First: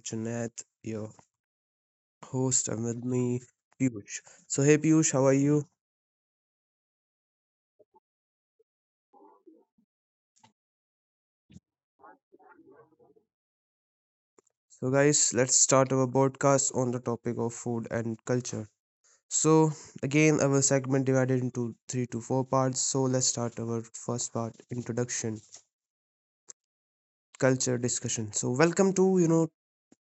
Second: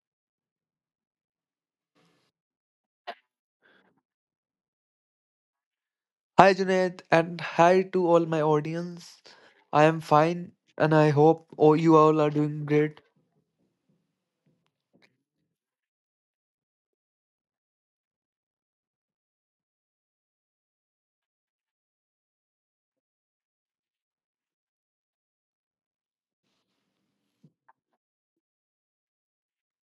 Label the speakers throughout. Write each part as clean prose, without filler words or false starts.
Speaker 1: Janet, your host, and with me, Piyush. So, hey Piyush, how are you?
Speaker 2: Hi Junaid and hi to all my audience. I am fine and I hope you all are doing great.
Speaker 1: So, guys, let's start our podcast on the topic of food and culture. So, again, our segment divided into three to four parts. So, let's start our first part introduction, culture discussion. So, welcome to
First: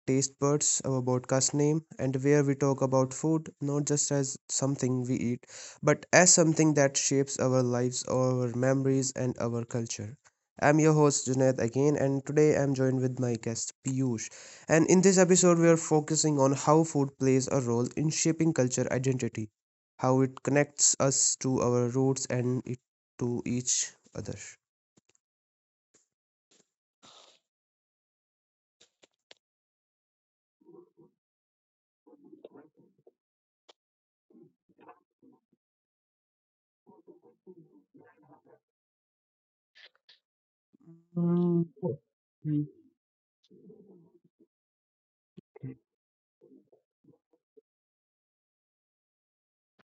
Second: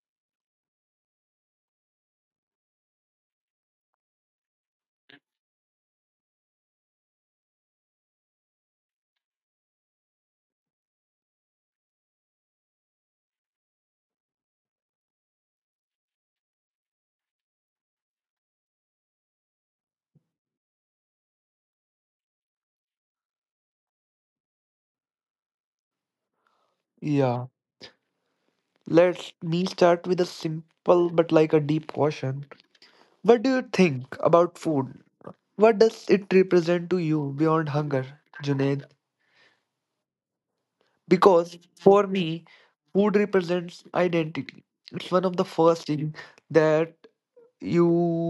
Speaker 1: Taste Buds, our podcast name, and where we talk about food not just as something we eat, but as something that shapes our lives, our memories, and our culture. I'm your host Junaid again, and today I'm joined with my guest Piyush. And in this episode, we are focusing on how food plays a role in shaping culture identity, how it connects us to our roots and it, to each other.
Speaker 2: Yeah. Let me start with a simple but like a deep question. What do you think about food? What does it represent to you beyond hunger, Junaid? Because for me, food represents identity. It's one of the first thing that you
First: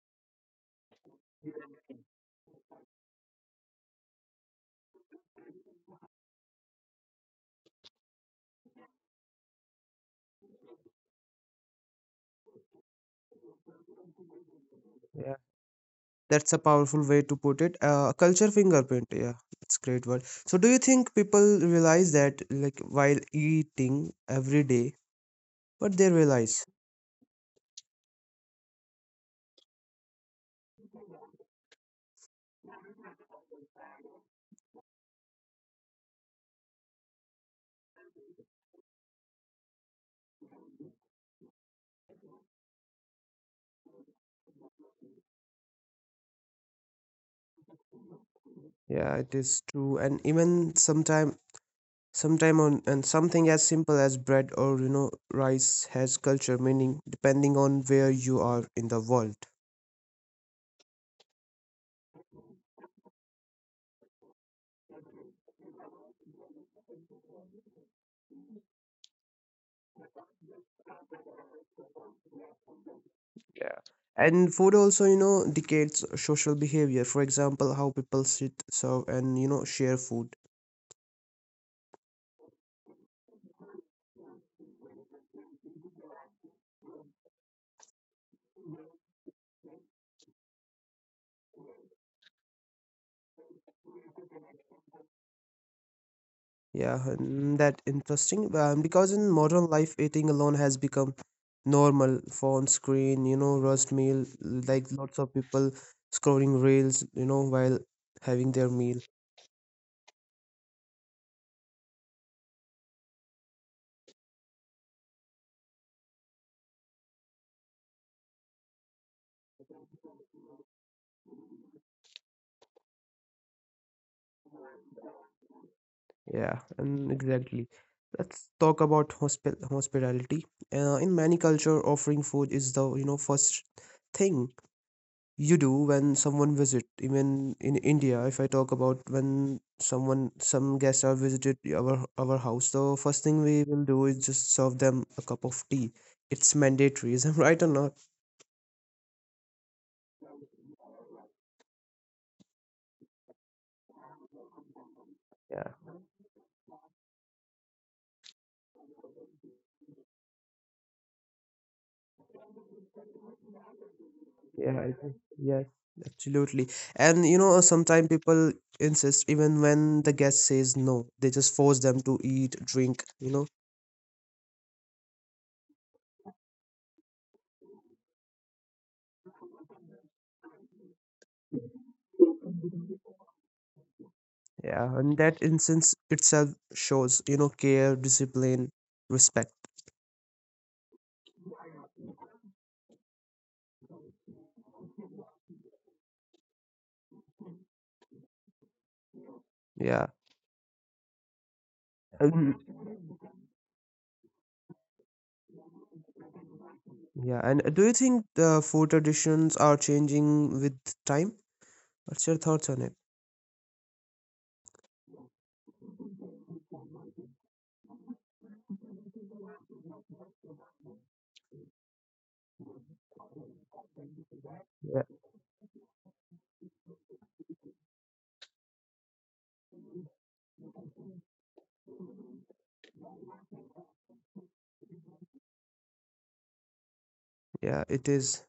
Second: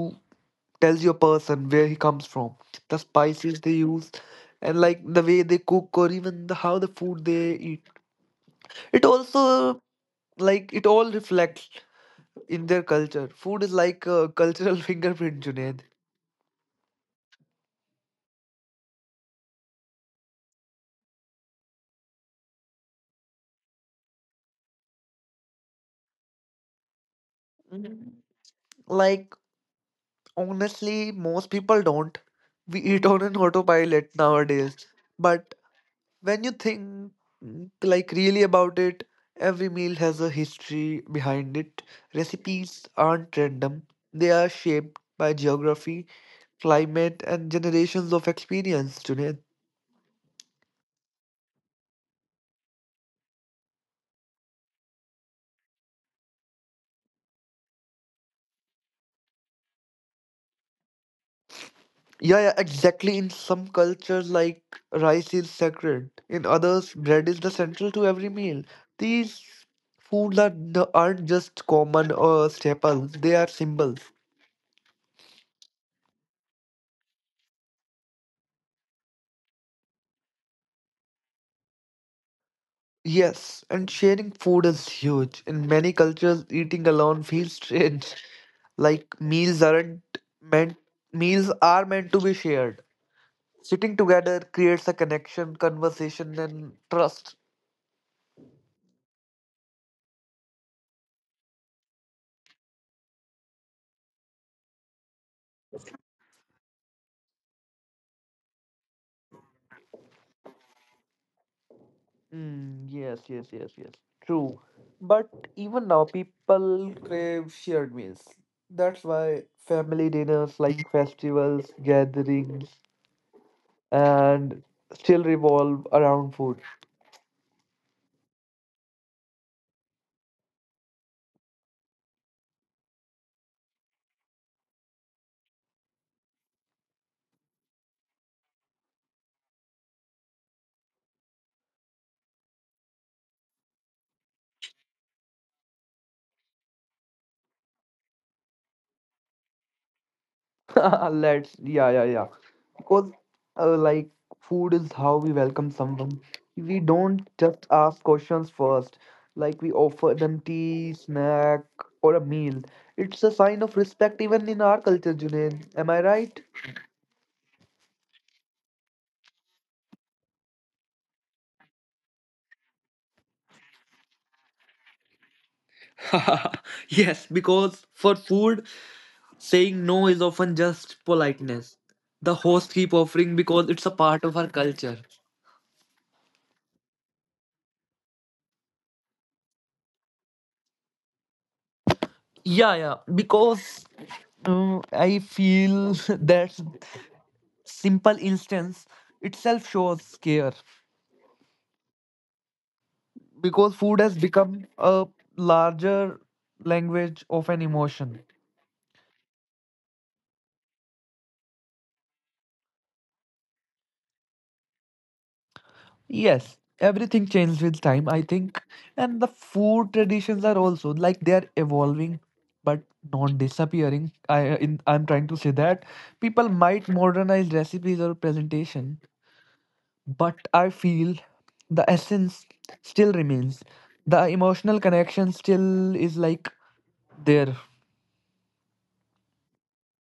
Speaker 2: tells your person where he comes from, the spices they use, and like the way they cook or even how the food they eat. It also like it all reflects in their culture. Food is like a cultural fingerprint, Junaid.
Speaker 1: That's a powerful way to put it. Culture fingerprint. Yeah, it's great word. So, do you think people realize that, like, while eating every day, but they realize?
Speaker 2: Mm, Like Honestly, most people don't. We eat on an autopilot nowadays, but when you think like really about it, every meal has a history behind it. Recipes aren't random. They are shaped by geography, climate, and generations of experience, Junaid.
Speaker 1: Yeah, it is true. And even sometime on, and something as simple as bread or rice has culture meaning depending on where you are in the world.
Speaker 2: Yeah, yeah, exactly. In some cultures, like rice is sacred. In others, bread is the central to every meal. These foods are, n- aren't just common or staples, they are symbols.
Speaker 1: And food also dictates social behavior. For example, how people sit, serve, and share food.
Speaker 2: Yes, and sharing food is huge. In many cultures, eating alone feels strange. Like meals aren't meant meals are meant to be shared. Sitting together creates a connection, conversation, and trust.
Speaker 1: Yeah, and that interesting. Because in modern life, eating alone has become normal. Phone screen, rushed meal. Like lots of people scrolling reels, while having their meal.
Speaker 2: Yes, yes, yes, yes. True. But even now, people crave shared meals. That's why family dinners like festivals, gatherings, and still revolve around food.
Speaker 1: Yeah, and exactly. Let's talk about hospitality. In many culture, offering food is the first thing. You do when someone visit, even in India, if I talk about when some guests are visited our house, the first thing we will do is just serve them a cup of tea. It's mandatory, is am right or not?
Speaker 2: Yeah, yeah, yeah. Because, uh, like, food is how we welcome someone. We
Speaker 1: Yeah,
Speaker 2: don't just ask questions first, like, we offer them tea, snack, or a meal. It's a sign of respect, even in our culture, Junaid. Am I
Speaker 1: yeah,
Speaker 2: right?
Speaker 1: I think, yeah, absolutely. And sometimes people insist even when the guest says no, they just force them to eat, drink.
Speaker 2: Yes, because for food, saying no is often just politeness. The host keep offering because it's a part of our culture.
Speaker 1: Yeah, and that instance itself shows care, discipline, respect.
Speaker 2: Yeah, yeah. Because I feel that simple instance itself shows care
Speaker 1: Yeah.
Speaker 2: because
Speaker 1: Um,
Speaker 2: food has become a larger language of an emotion.
Speaker 1: Yeah, and do you think the food traditions are changing with time? What's your thoughts on it?
Speaker 2: Yes, everything changed with time, I think, and the food traditions are also like they are evolving but not disappearing. I'm trying to say that people
Speaker 1: Yeah,
Speaker 2: might modernize recipes or presentation, but I feel the essence still remains. The emotional connection still is like there.
Speaker 1: yeah, it is.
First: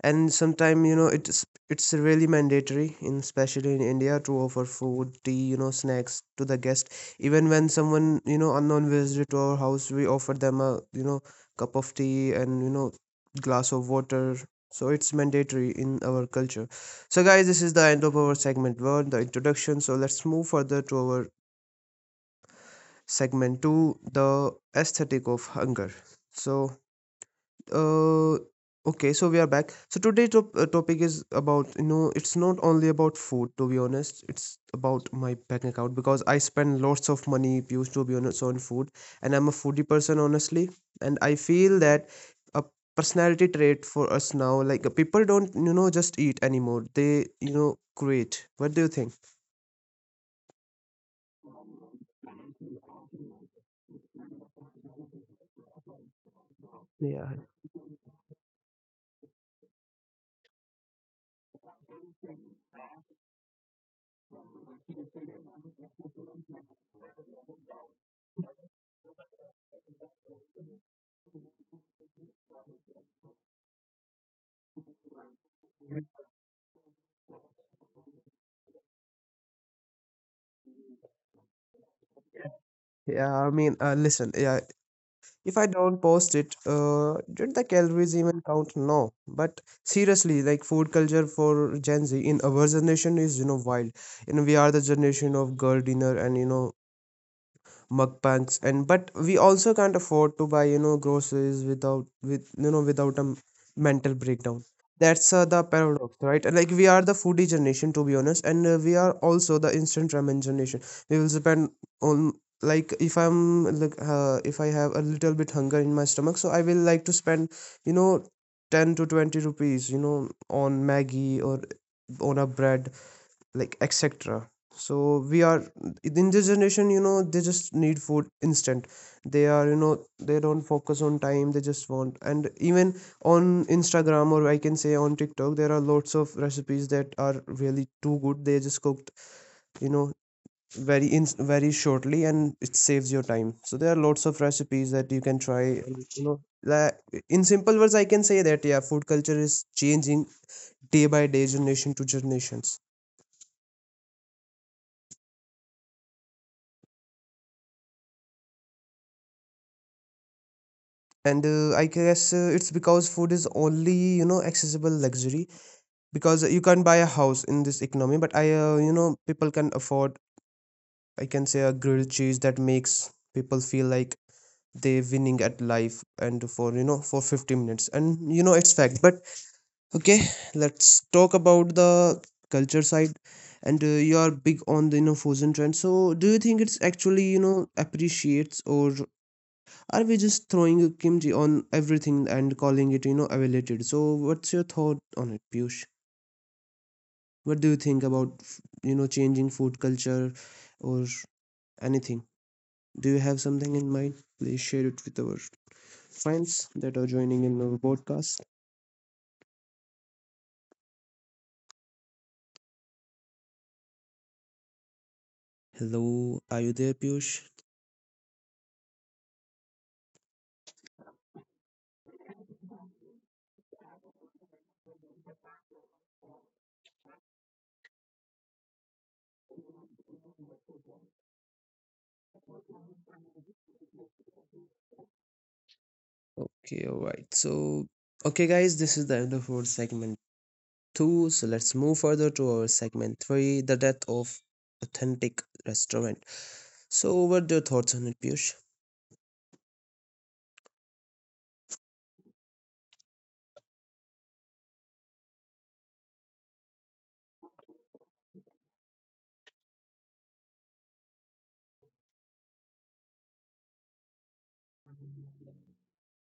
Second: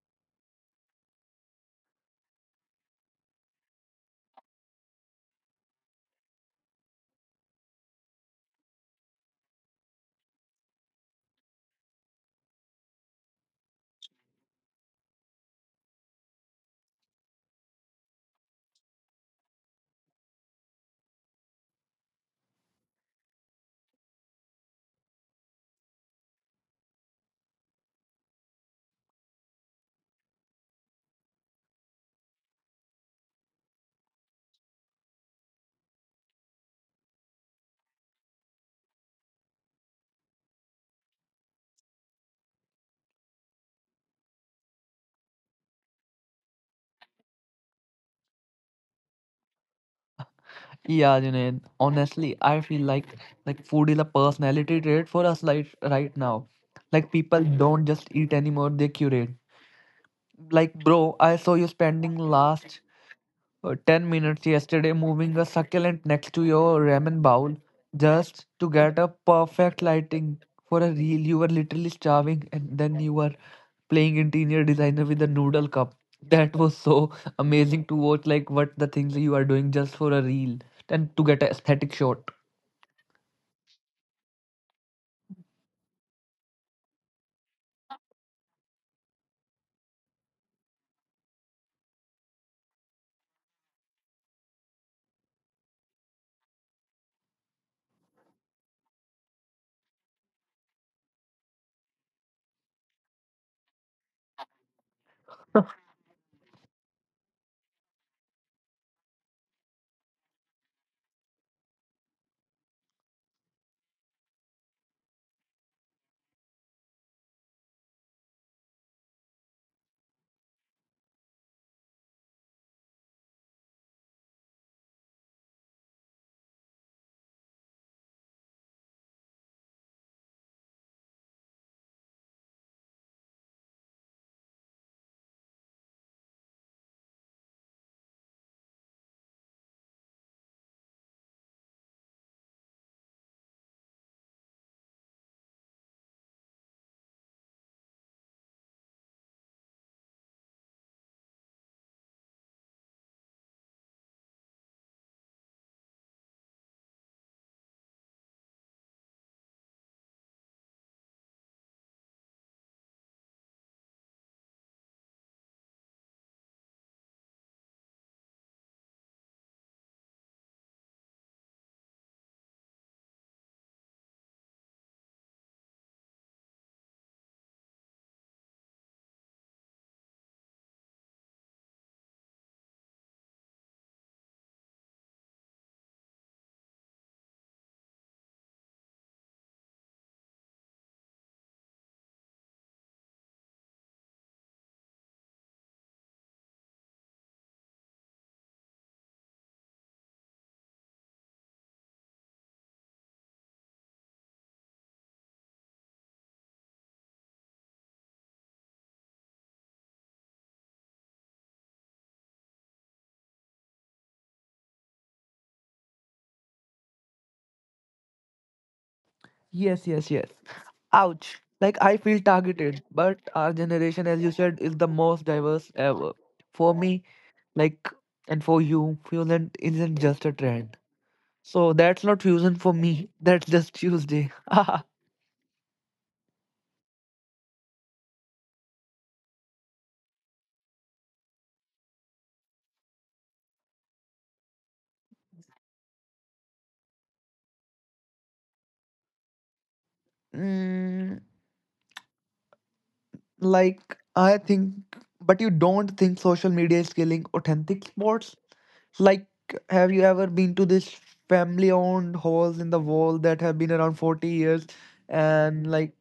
Speaker 1: And sometimes, it's really mandatory, especially in India, to offer food, tea, snacks to the guest. Even when someone unknown visit to our house, we offer them a cup of tea and glass of water. So it's mandatory in our culture. So guys, this is the end of our segment one, the introduction. So let's move further to our segment two, the aesthetic of hunger. So uh okay, so we are back. So today topic is about, it's not only about food, to be honest, it's about my bank account because I spend lots of money used, to be honest, on food. And I'm a foodie person, honestly. And I feel that a personality trait for us now, like people don't just eat anymore, they create. What do you think?
Speaker 2: Yeah, Junaid. Honestly, I feel like food is a personality trait for us like right now. Like
Speaker 1: Yeah.
Speaker 2: people don't just eat anymore, they curate. Like bro, I saw you spending last 10 minutes yesterday moving a succulent next to your ramen bowl just to get a perfect lighting for a reel. You were literally starving, and then you were playing interior designer with a noodle cup. That was so amazing to watch, like what the things you are doing just for a reel and to get an aesthetic shot.
Speaker 1: Yeah, I mean, listen, yeah, if I don't post it, did the calories even count? No, but seriously, like food culture for Gen Z in our generation is wild. You know, we are the generation of girl dinner and mukbangs, and but we also can't afford to buy groceries without with without a mental breakdown. That's the paradox, right? And, like we are the foodie generation, to be honest, and we are also the instant ramen generation. We will spend on, like if I have a little bit hunger in my stomach, so I will like to spend you know 10 to 20 rupees on maggie or on a bread, like etc. So we are, in this generation, they just need food instant. They are, they don't focus on time, they just want. And even on instagram, or I can say on tiktok, there are lots of recipes that are really too good. They just cooked, you know very in very shortly, and it saves your time. So there are lots of recipes that you can try, like in simple words I can say that yeah, food culture is changing day by day, generation to generations. And I guess, it's because food is only, accessible luxury. Because you can't buy a house in this economy, but I people can afford, I can say, a grilled cheese that makes people feel like they winning at life, and for for 50 minutes, and it's fact. But okay, let's talk about the culture side. And you are big on the fusion trend. So do you think it's actually appreciates, or are we just throwing kimchi on everything and calling it, elevated? So, what's your thought on it, Piyush? What do you think about, changing food culture or anything? Do you have something in mind? Please share it with our friends that are joining in our podcast. Hello, are you there, Piyush?
Speaker 2: Yes, yes, yes. Ouch. Like I feel targeted, but our generation, as you said, is the most diverse ever. For me, like, and for you, fusion isn't just a trend. So that's not fusion for me. That's just Tuesday.
Speaker 1: Okay, all right. So, okay, guys, this is the end of our segment two. So, let's move further to our segment three, the death of authentic restaurant. So, what are your thoughts on it, Piyush?
Speaker 2: mm, like, I think, but you don't think social media is killing authentic sports? Like, have you ever been to this family owned halls in the wall that have been around 40 years and like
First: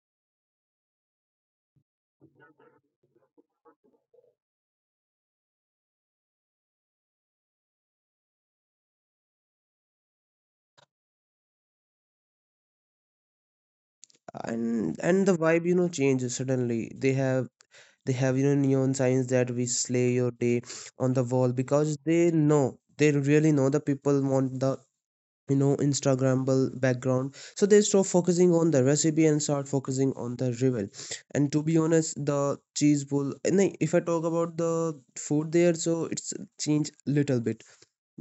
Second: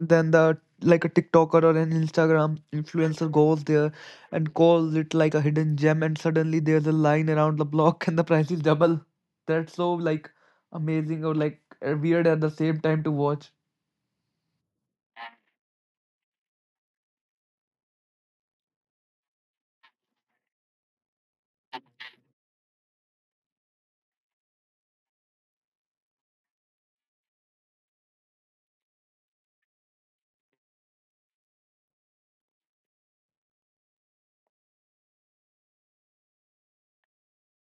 Speaker 2: then the like a TikToker or an Instagram influencer goes there and calls it like a hidden gem, and suddenly there's a line around the block and the price is double. That's so like amazing or like weird at the same time to watch.
Speaker 1: And the vibe changes. Suddenly they have neon signs that we slay your day on the wall, because they know, they really know the people want the instagrammable background, so they stop focusing on the recipe and start focusing on the reveal. And to be honest the cheese bowl, and if I talk about the food there, so it's changed little bit,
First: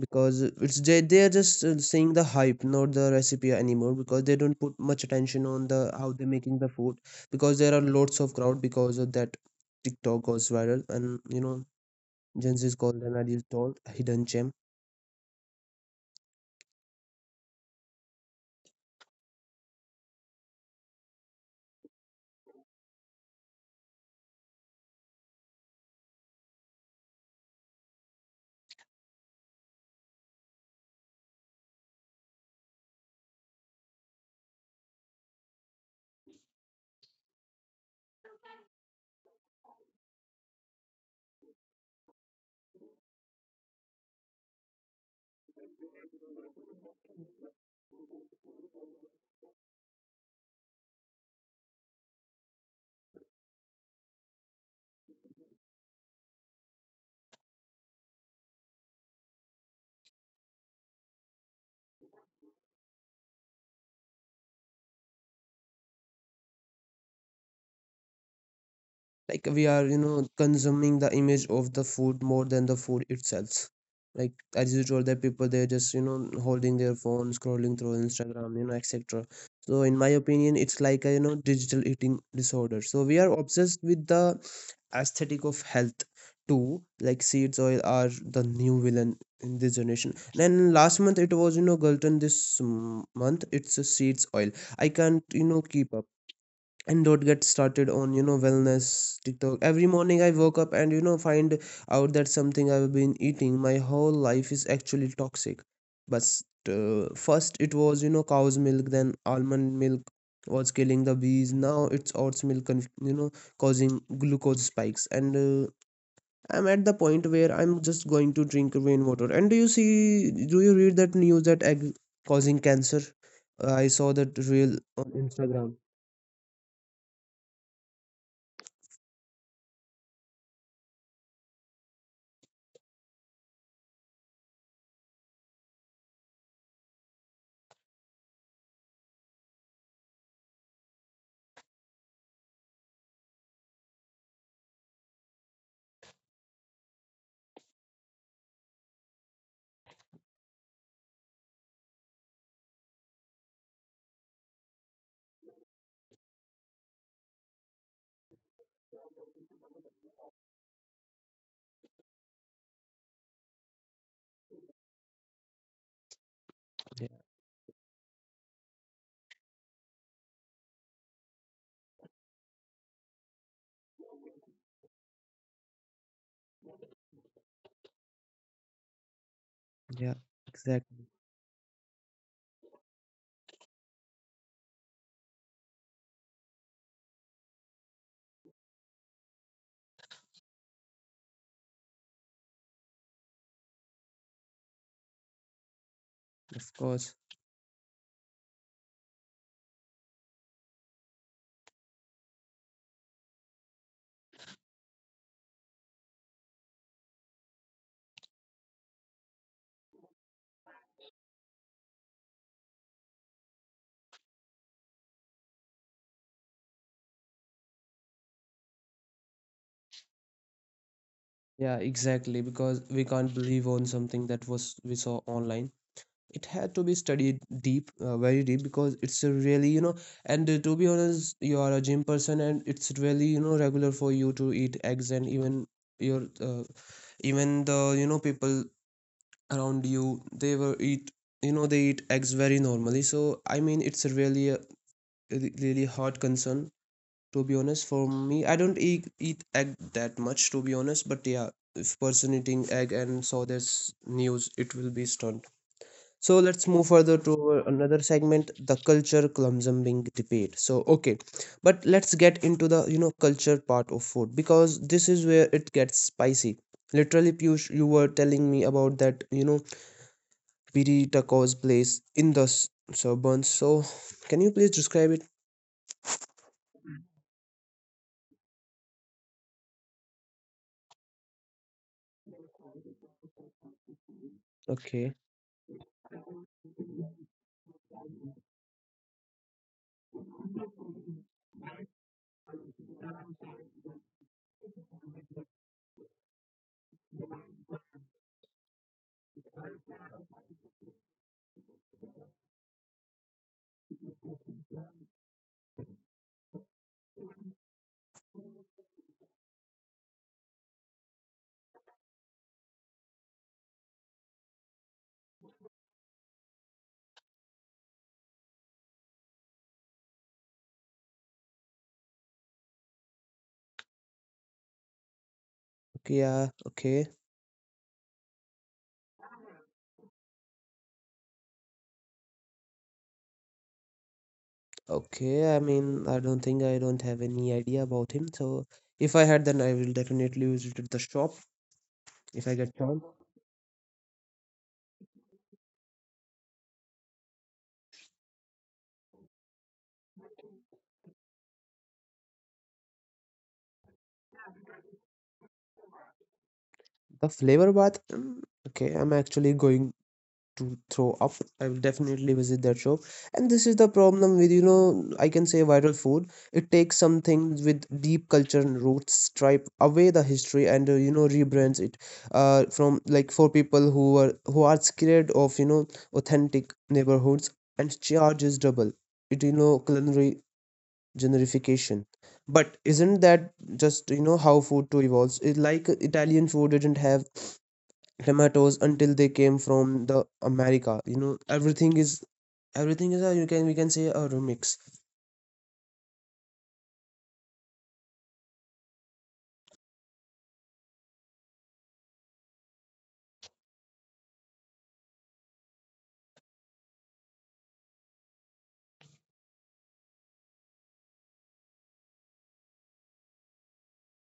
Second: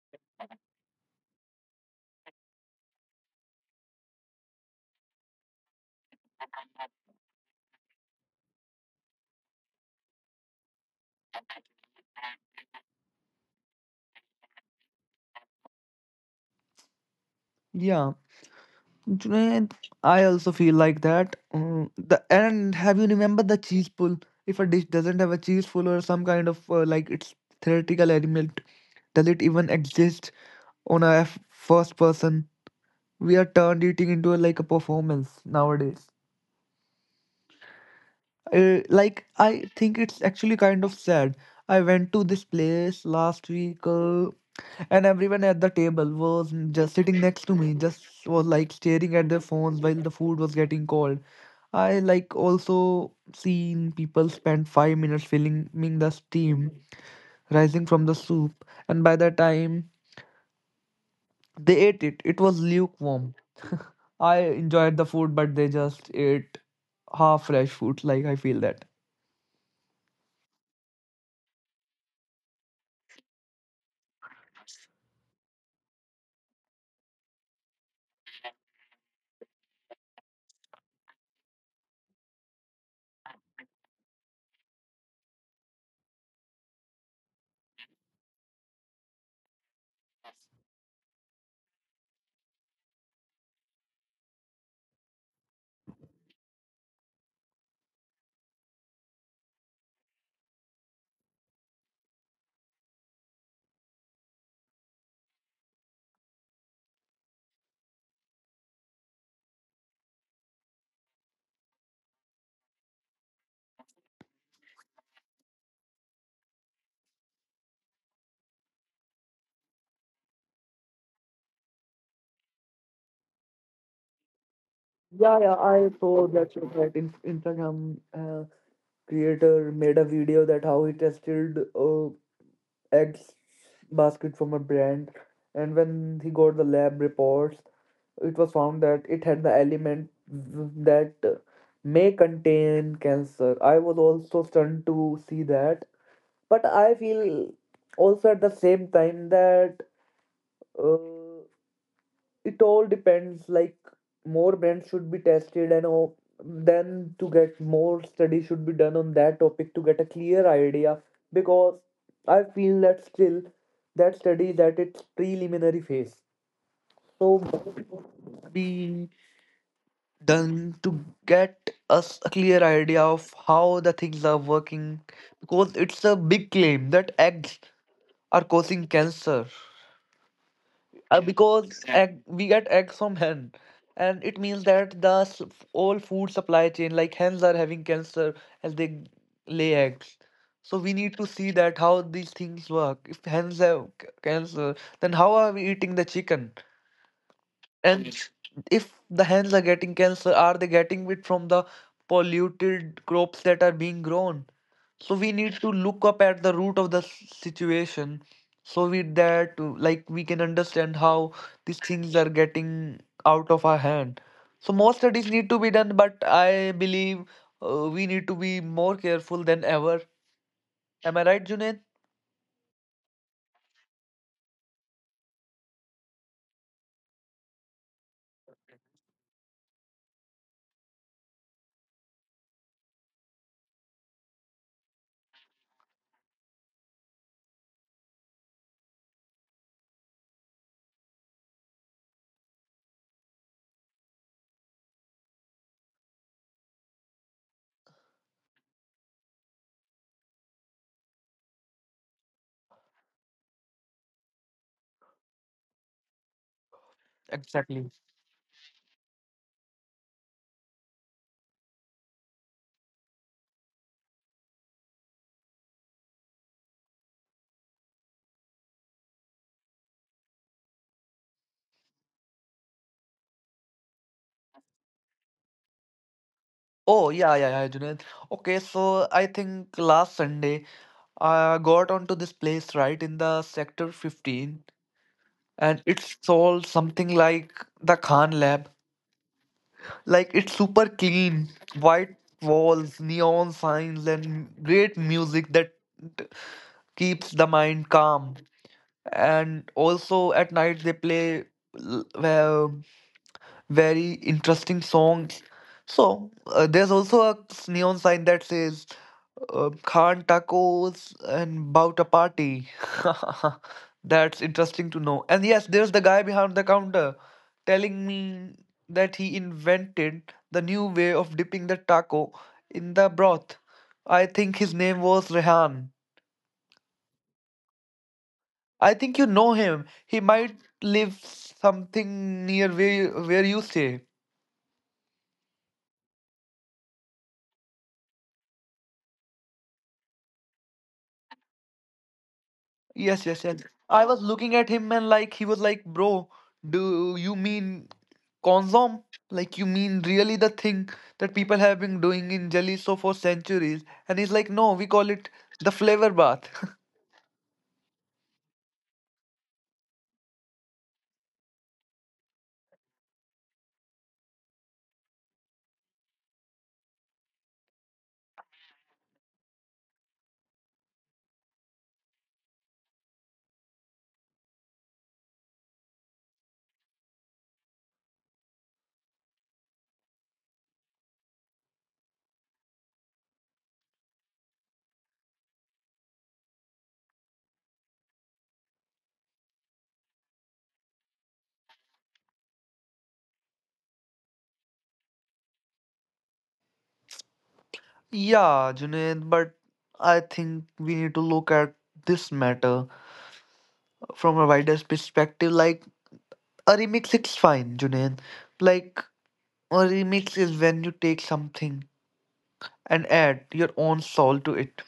Speaker 1: because it's they are just seeing the hype, not the recipe anymore, because they don't put much attention on the how they're making the food. Because there are lots of crowd, because of that tiktok goes viral, and gen z is called an adult hidden gem.
Speaker 2: Yeah, Junaid, I also feel like that. Mm, the And have you remembered the cheese pull? If a dish doesn't have a cheese pull or some kind of like its theoretical element, does it even exist on a first person we are turned eating into a, like a performance nowadays. Like I think it's actually kind of sad. I went to this place last week, and everyone at the table was just sitting next to me, just was like staring at their phones while the food was getting cold. I like also seen people spend 5 minutes filling filming the steam rising from the soup, and by the time they ate it, it was lukewarm. I enjoyed the food, but they just ate half fresh food. Like I feel that.
Speaker 1: Like we are consuming the image of the food more than the food itself. Like as you told that people they're just holding their phone scrolling through instagram, etc. So in my opinion it's like a digital eating disorder. So we are obsessed with the aesthetic of health too, like seeds oil are the new villain in this generation. Then last month it was gluten. This month it's a seeds oil. I can't keep up. And don't get started on wellness tiktok. Every morning I woke up and find out that something I've been eating my whole life is actually toxic. But first it was cow's milk, then almond milk was killing the bees, now it's oats milk causing glucose spikes. And I'm at the point where I'm just going to drink rainwater. And do you see, do you read that news that egg causing cancer? I saw that real
Speaker 2: Yeah, yeah,
Speaker 1: on
Speaker 2: I
Speaker 1: instagram.
Speaker 2: saw that shit, that Instagram creator made a video that how he tested eggs basket from a brand, and when he got the lab reports, it was found that it had the element that may contain cancer. I was also stunned to see that, but I feel also at the same time that uh, it all depends like more brands should be tested and all, then to get more study should be done on that topic to get a clear idea because I feel that still that study is at its preliminary phase, so be done to get us a clear idea of how the things are working because it's a big claim that eggs are causing cancer.
Speaker 1: Yeah, yeah.
Speaker 2: Because
Speaker 1: Exactly.
Speaker 2: egg, we get egg from hen, and it means that all food supply chain like hens are having cancer as they lay eggs. So we need to see that how these things work. If hens have cancer, then how are we eating the chicken.
Speaker 1: Of course.
Speaker 2: And yes, if the hens are getting cancer, are they getting it from the polluted crops that are being grown? So we need to look up at the root of situation so we that to like we can understand how these things are getting out of our hand. So more studies need to be done, but I believe we need to be more careful than ever. Am I right, Junaid?
Speaker 1: Yeah, exactly. Because we can't believe on something that was we saw online. It had to be studied deep, very deep, because it's a really, you know, and to be honest, you are a gym person, and it's really, you know, regular for you to eat eggs. And even your, even the, people around you, they were eat, they eat eggs very normally. So, I mean, it's a really hard concern. To be honest, for me I don't eat egg that much, to be honest, but yeah, if person eating egg and saw this news it will be stunned. So let's move further to
Speaker 2: Exactly.
Speaker 1: our another segment, the culture clumsumbing debate. So okay, but let's get into the culture part of food, because this is where it gets spicy, literally. Piyush, you were telling me about that Piri tacos place in the suburbs. So can you please describe it?
Speaker 2: Oh, yeah, yeah, yeah, Junaid. Okay, so I think last Sunday I got onto this place right in the sector 15,
Speaker 1: Okay,
Speaker 2: and it sold something like the Khan lab. Like it's super clean, white walls, neon signs, and great music that keeps the mind calm. And also at night they play l- well very interesting songs. So there's also a neon sign that says Khan tacos and bout a party. That's interesting to know. And yes, there's the guy behind the counter telling me that he invented the new way of dipping the taco in the broth. I think his name was Rehan.
Speaker 1: okay, yeah, okay.
Speaker 2: I think you know him. He might live something near where where you stay.
Speaker 1: Okay, I mean, I don't think I don't have any idea about him. So if I had, then I will definitely visit the shop if I
Speaker 2: Yes,
Speaker 1: get
Speaker 2: yes,
Speaker 1: chance.
Speaker 2: yes. I was looking at him and like he was like, bro, do you mean consom? Like you mean really the thing that people have been doing in jelly so for centuries? And he's like, no, we call it the flavor bath.
Speaker 1: The flavor bath. Okay, I'm actually going to throw up. I will definitely visit that shop. And this is the problem with, you know, I can say viral food. It takes something with deep culture and roots, stripe away the history, and you know, rebrands it from, like, for people who are scared of, you know, authentic neighborhoods and charges double it, you know, culinary generification. But isn't that just, you know, how food too evolves? It, like, italian food didn't have tomatoes until they came from the America. You know, everything is a you can we can say a remix.
Speaker 2: Yeah, Junaid, but I think we need to look at this matter from a wider perspective. Like a remix is fine, Junaid. Like a remix is when you take something and add your own soul to it.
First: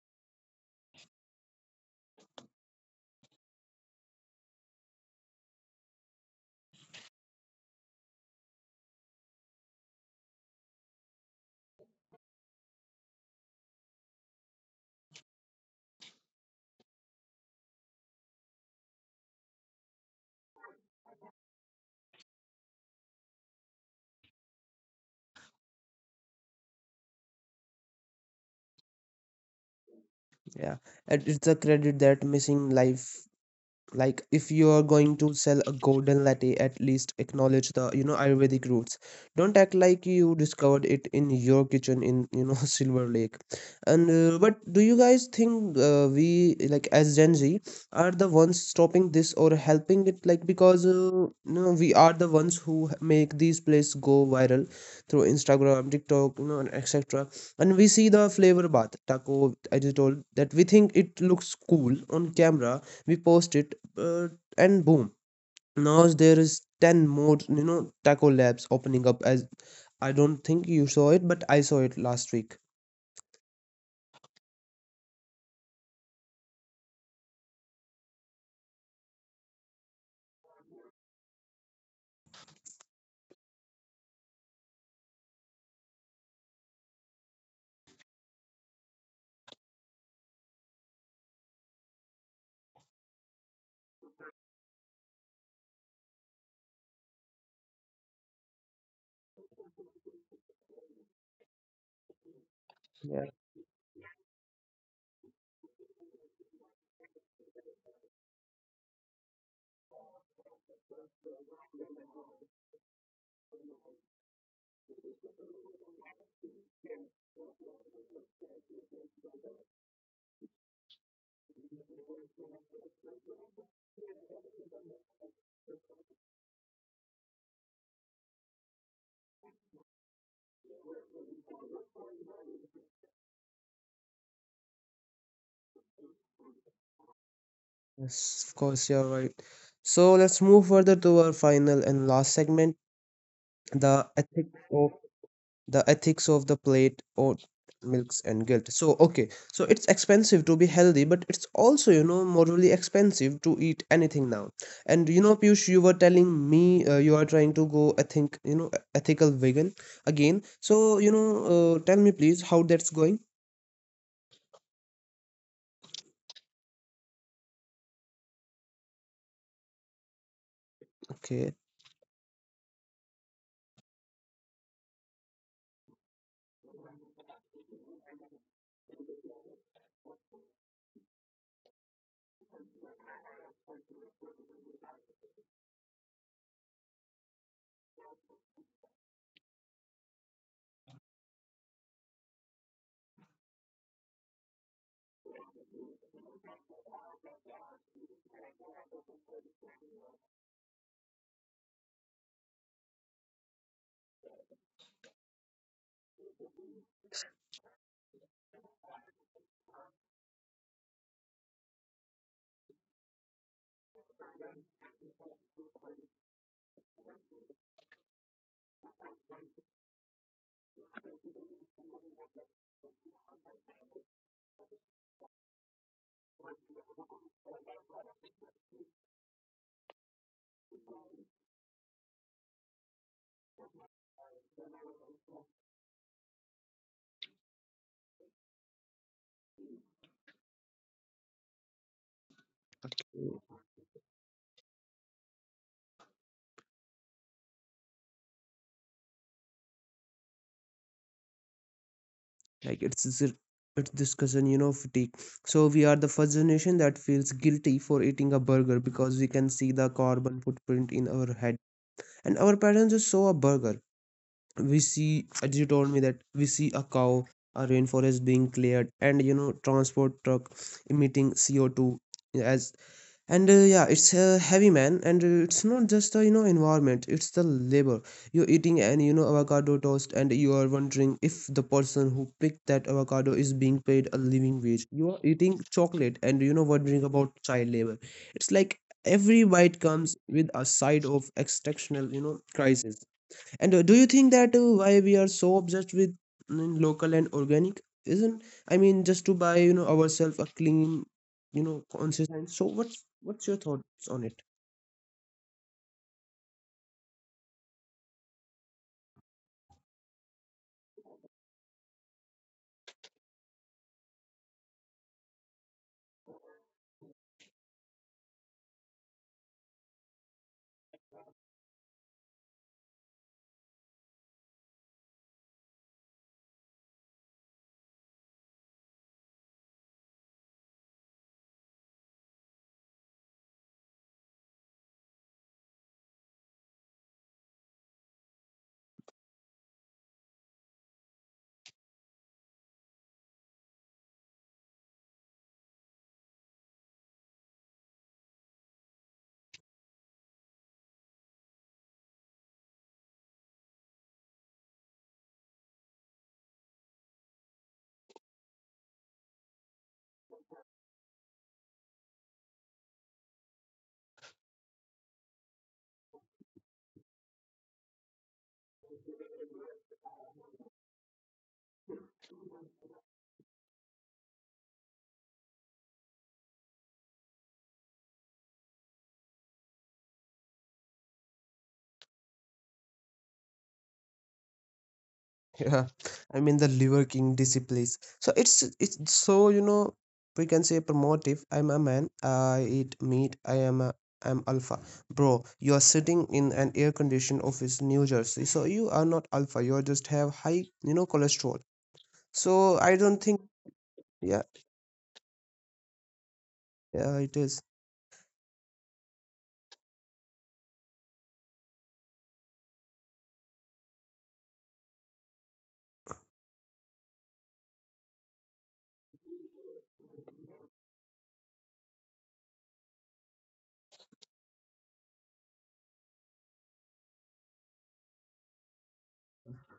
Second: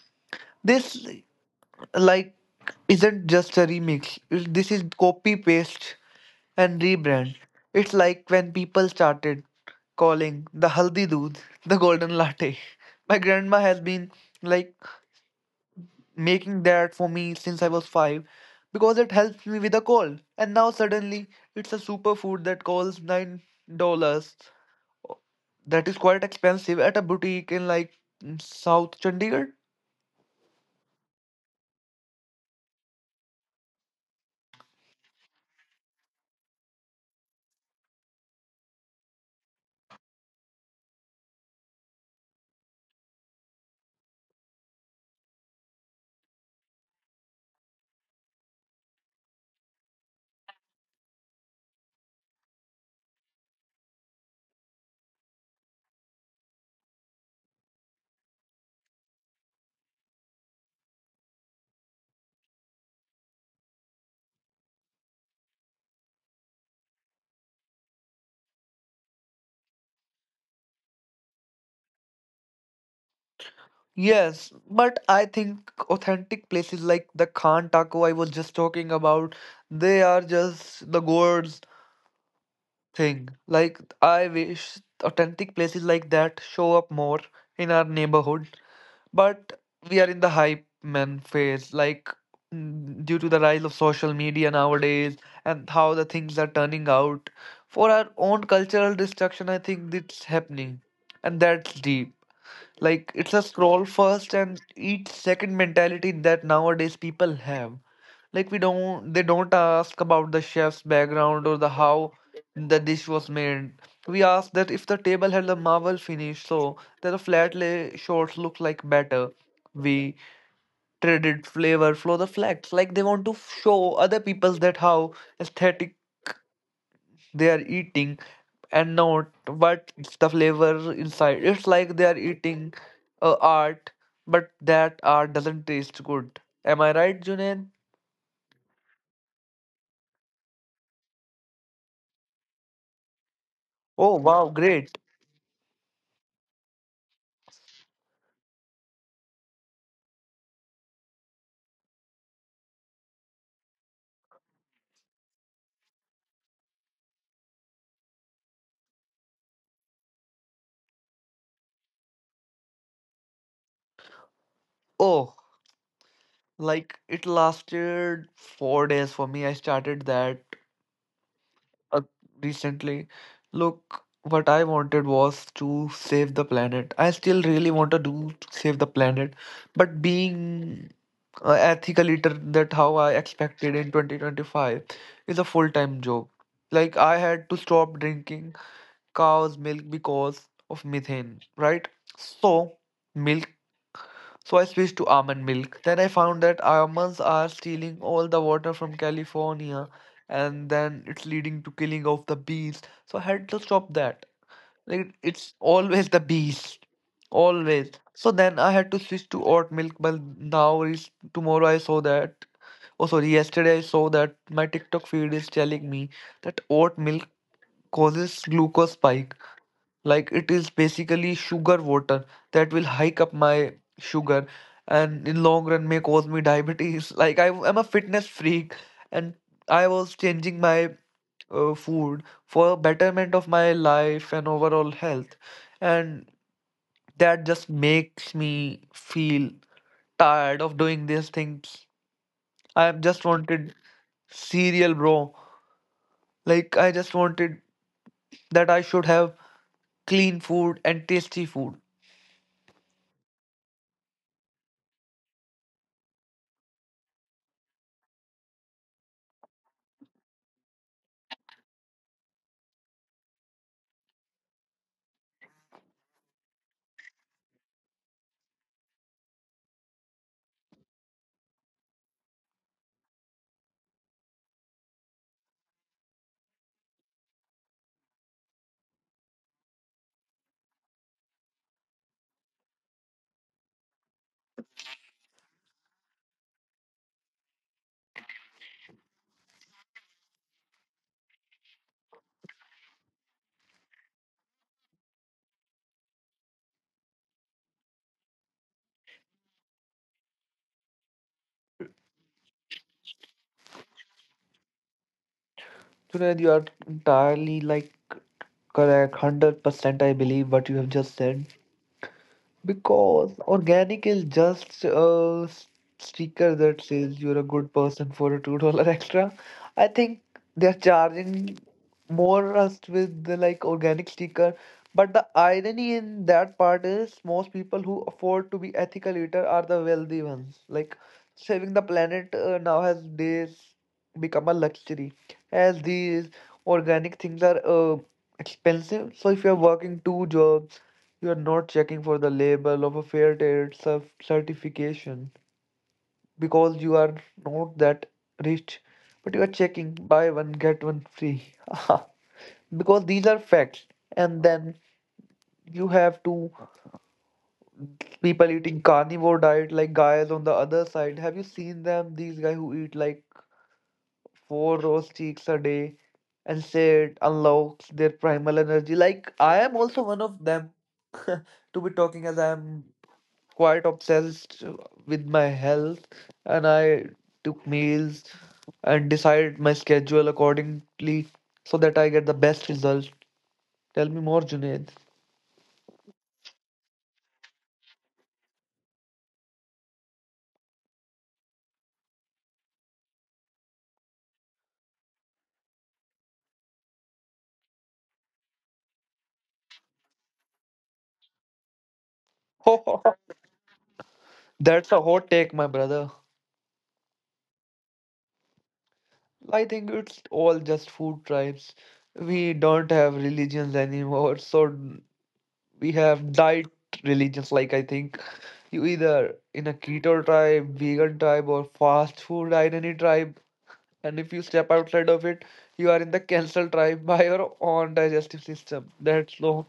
Speaker 2: This like isn't just a remix. This is copy paste and rebrand. It's like when people started calling the haldi doodh the golden latte. My grandma has been like making that for me since I was 5 because it helps me with a cold. And now suddenly it's a superfood that costs $9. That is quite expensive at a boutique in like South Chandigarh.
Speaker 1: Yeah, and it's a credit that missing life. Like, if you're going to sell a golden latte, at least acknowledge the, you know, ayurvedic roots. Don't act like you discovered it in your kitchen in, you know, silver lake. And but do you guys think we, like, as gen z are the ones stopping this or helping it, like, because you know, we are the ones who make these places go viral through instagram, tiktok, you know, and etc. And we see the flavor bath taco I just told that we think it looks cool on camera. We post it, uh, and boom, now there is 10 more, you know, taco labs opening up as I don't think you saw it, but I saw it last week.
Speaker 2: Yes, but I think authentic places like the Khan Taco I was just talking about, they are just the gourds thing. Like I wish authentic places like that show up more in our neighborhood. But we are in the hype man phase, like due to the rise of social media nowadays and how the things are turning out. For our own cultural destruction, I think it's happening, and that's deep. Like it's a scroll first and eat second mentality that nowadays people have. Like we don't they don't ask about the chef's background or the how the dish was made. We ask that if the table had a marble finish so that the flat lay shorts look like better. We traded flavor for the flags. Like they want to show other people that how aesthetic they are eating and not what the flavor inside. It's like they are eating art, but that art doesn't taste good. Am I right, Junaid?
Speaker 1: Yes, of course, you're right. So let's move further to our final and last segment, the
Speaker 2: Oh wow,
Speaker 1: ethics
Speaker 2: great.
Speaker 1: of the ethics of the plate, or milks and guilt. So okay, so it's expensive to be healthy, but it's also, you know, morally expensive to eat anything now. And, you know, piyush, you were telling me you are trying to go, I think, you know, ethical vegan again. So, you know, tell me please how that's going.
Speaker 2: Oh, like it lasted 4 days for me. I started that
Speaker 1: Okay.
Speaker 2: uh, recently. Look, what I wanted was to save the planet. I still really want to do save the planet, but being ethical eater that how I expected in 2025 is a full-time job. Like I had to stop drinking cow's milk because of methane, right? So milk. So I switched to almond milk. Then I found that almonds are stealing all the water from California, and then it's leading to killing of the bees. So I had to stop that. Like it's always the bees, always. So then I had to switch to oat milk, but now is tomorrow I saw that. Oh, sorry. Yesterday I saw that my TikTok feed is telling me that oat milk causes glucose spike. Like it is basically sugar water that will hike up my sugar and in long run may cause me diabetes. Like I am a fitness freak and I was changing my food for betterment of my life and overall health. And that just makes me feel tired of doing these things. I am just wanted cereal, bro. Like I just wanted that I should have clean food and tasty food.
Speaker 1: like it's this- it's this cousin, you know, fatigue. So we are the first generation that feels guilty for eating a burger, because we can see the carbon footprint in our head, and our parents just saw a burger. We see, as you told me, that we see a cow, a rainforest being cleared, and, you know, transport truck emitting CO2 as. And yeah, it's heavy, man. And it's not just the, you know, environment, it's the labor. You're eating an, you know, avocado toast, and you are wondering if the person who picked that avocado is being paid a living wage. You are eating chocolate and, you know, wondering about child labor. It's like every bite comes with a side of exceptional, you know, crisis. And do you think that why we are so obsessed with local and organic? Isn't, I mean, just to buy, you know, ourselves a clean, you know, conscious? And so what's your thoughts on it?
Speaker 2: Junaid, you are entirely like correct, 100%. I believe what you have just said. Because organic is just a sticker that says you're a good person for a $2 extra. I think they're charging more us with the like organic sticker. But the irony in that part is most people who afford to be ethical eater are the wealthy ones. Like saving the planet now has days become a luxury as these organic things are expensive. So if you're working two jobs you are not checking for the label of a fair trade certification because you are not that rich, but you are checking buy one, get one free. Because these are facts. And then you have two people eating carnivore diet like guys on the other side. Have you seen them? These guys who eat like four roast chicks a day and say it unlocks their primal energy. Like I am also one of them to be talking as I am quite obsessed with my health, and I took meals and decided my schedule accordingly so that I get the best result. Tell me more, Junaid.
Speaker 1: Yeah, I mean, the Liver King disciplines. So it's so, you know, we can say promotive. I'm a man. I eat meat. I am a I'm alpha, bro. You are sitting in an air-conditioned office, New Jersey. So you are not alpha. You are just have high, you know, cholesterol. So I don't think. Yeah,
Speaker 2: That's a hot take, my brother.
Speaker 1: yeah, it is.
Speaker 2: I think it's all just food tribes. We don't have religions anymore, so we have diet religions. Like I think you either in a keto tribe, vegan tribe, or fast food identity tribe. And if you step outside of it, you are in the cancel tribe by your own digestive system. That's so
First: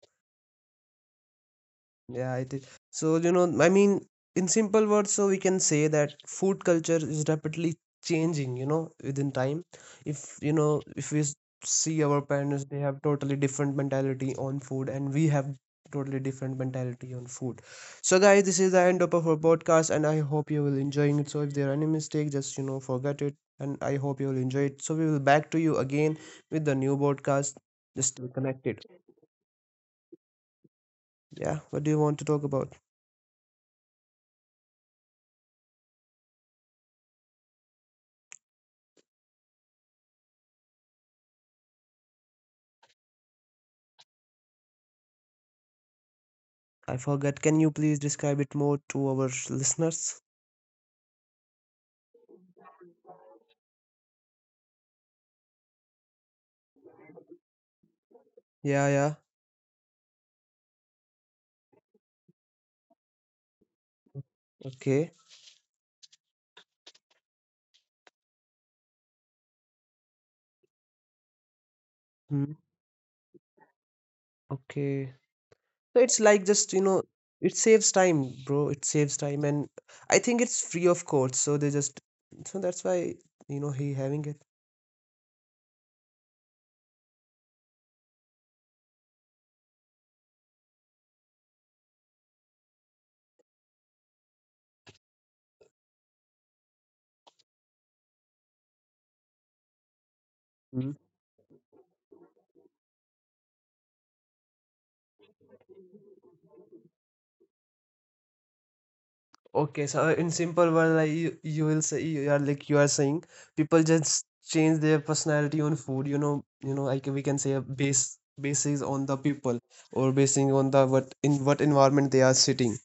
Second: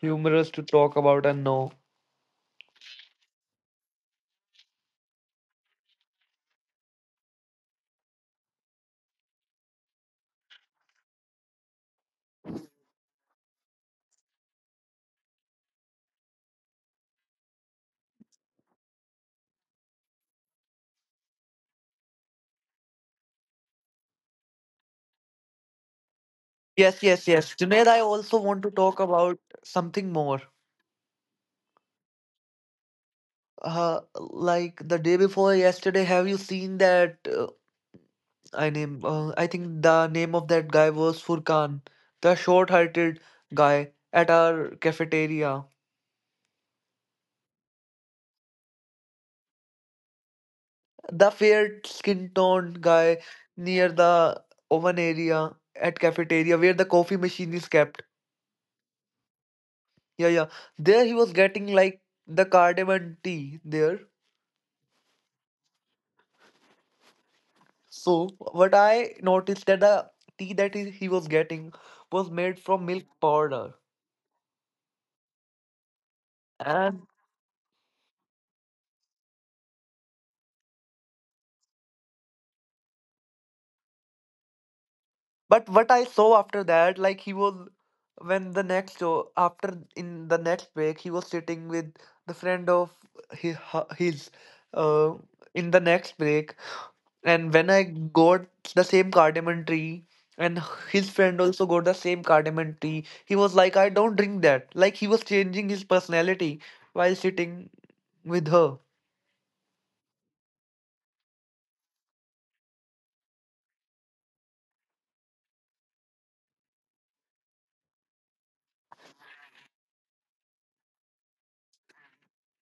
Speaker 2: humorous to talk about and know.
Speaker 1: Yeah, I think so. You know, I mean, in simple words, so we can say that food culture is rapidly changing, you know, within time. If, you know, if we see our parents, they have totally different mentality on food, and we have totally different mentality on food. So, guys, this is the end of our podcast, and I hope you will enjoying it. So, if there are any mistake, just, you know, forget it, and I hope you will enjoy it. So, we will back to you again with the new
Speaker 2: Yes,
Speaker 1: podcast.
Speaker 2: yes, yes.
Speaker 1: Just
Speaker 2: Junaid,
Speaker 1: stay
Speaker 2: I also
Speaker 1: connected.
Speaker 2: want to talk about something more.
Speaker 1: Yeah, what do you want to talk about?
Speaker 2: Like the day before yesterday, have you seen that? I name. I think the name of that guy was Furkan, the short-haired guy at our cafeteria.
Speaker 1: I forgot. Can you please describe it more to our listeners?
Speaker 2: The fair skin toned guy near the oven area at cafeteria where the coffee machine is kept.
Speaker 1: Yeah, yeah.
Speaker 2: Yeah, yeah. There he was getting like the cardamom tea there.
Speaker 1: Okay.
Speaker 2: So what I noticed that the tea that he was getting
Speaker 1: Hmm.
Speaker 2: was made from milk powder.
Speaker 1: Okay. So it's like just, you know,
Speaker 2: And
Speaker 1: it saves time, bro. It saves time. And I think it's free of cost. So they just, so that's why, you know, he having it.
Speaker 2: but what I saw after that, like he was when the next after in the next break he was sitting with the friend of his, his uh in the next break. And when I got the same cardamom tree,
Speaker 1: Hmm.
Speaker 2: and his friend also got the same cardamom tree, he was like, I don't drink that. Like he was changing his personality while sitting with her.
Speaker 1: Okay. So in simple word, like you will say, you are like, you are saying people just change their personality on food, you know, like we can say a basis on the people or basing on the what in what environment they are sitting.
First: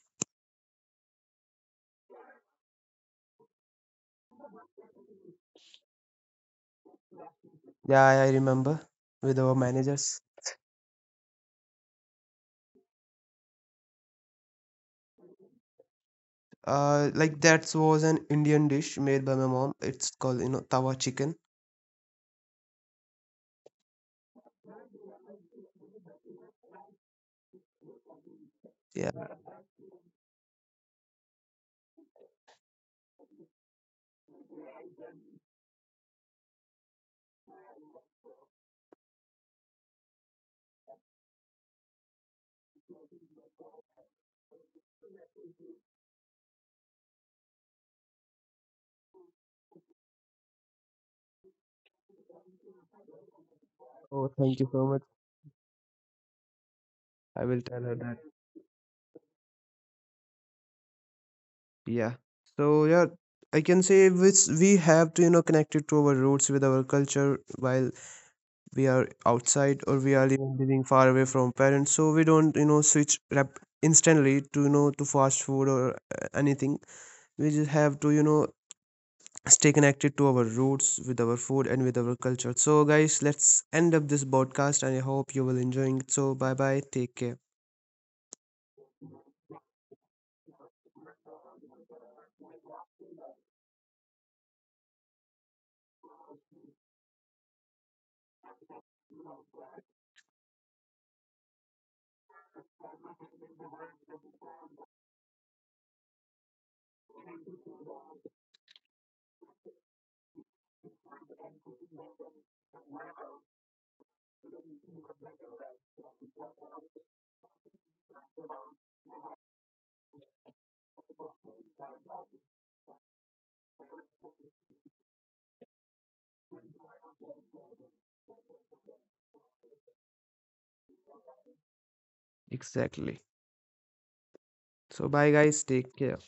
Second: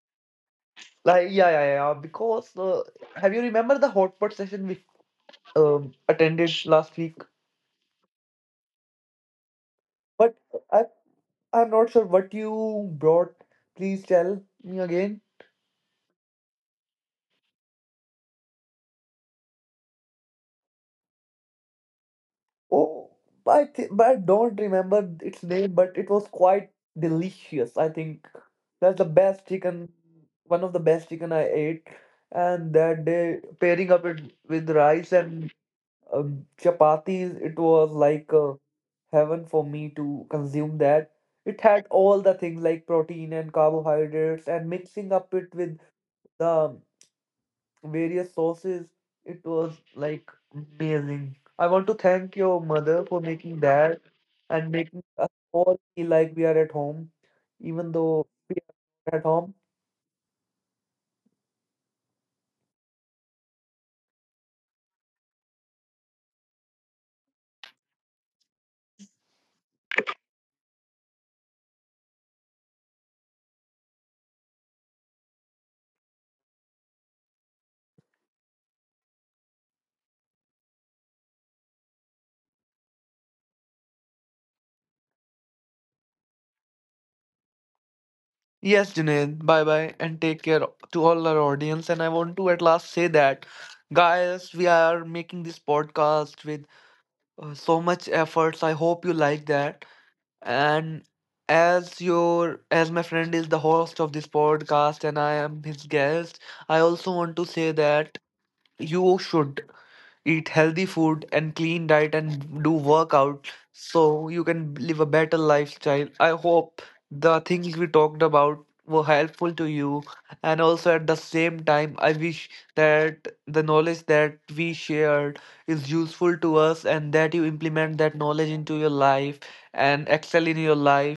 Speaker 2: Like, yeah, yeah, yeah. Because have you remember the hot pot session we attended last week?
Speaker 1: Yeah, I remember with our managers.
Speaker 2: But I, I'm not sure what you brought. Please tell me again.
Speaker 1: Like that was an Indian dish made by my mom. It's called, you know, tawa chicken.
Speaker 2: Oh, I think, but I don't remember its name, but it was quite delicious. I think that's the
Speaker 1: Yeah.
Speaker 2: best chicken, one of the best chicken I ate. And that day, pairing up it with rice and chapatis, it was like heaven for me to consume that. It had all the things like protein and carbohydrates, and mixing up it with the various sauces. It was like amazing. I want to thank your mother for making that
Speaker 1: Oh,
Speaker 2: and
Speaker 1: thank you so
Speaker 2: making
Speaker 1: much.
Speaker 2: us all feel like we are at home,
Speaker 1: I will
Speaker 2: even
Speaker 1: tell her
Speaker 2: though
Speaker 1: that.
Speaker 2: we are at home.
Speaker 1: Yeah. So yeah, I can say which we have to, you know, connect it to our roots with our culture while we are outside or we are even living far away from parents. So we don't, you know, switch rap instantly to, you know, to fast food or anything. We just have to, you know, stay connected to our roots with our food and with our culture. So guys, let's end up this podcast, and I hope you will enjoying it. So bye bye, take care.
Speaker 2: Yes, Junaid, bye bye and take care to all our audience. And I want to at last say that, guys, we are making this podcast with so much efforts. I hope you like that. And as your as my friend is the host of this podcast and I am his guest, I also want to say that you should eat healthy food and clean diet and do workout so you can live a better lifestyle. I hope the things we talked about were helpful to you, and also at the same time I wish that the knowledge that we shared is useful to us and that you implement that knowledge into your life and excel in your life.
Speaker 1: Exactly, so bye guys, take care.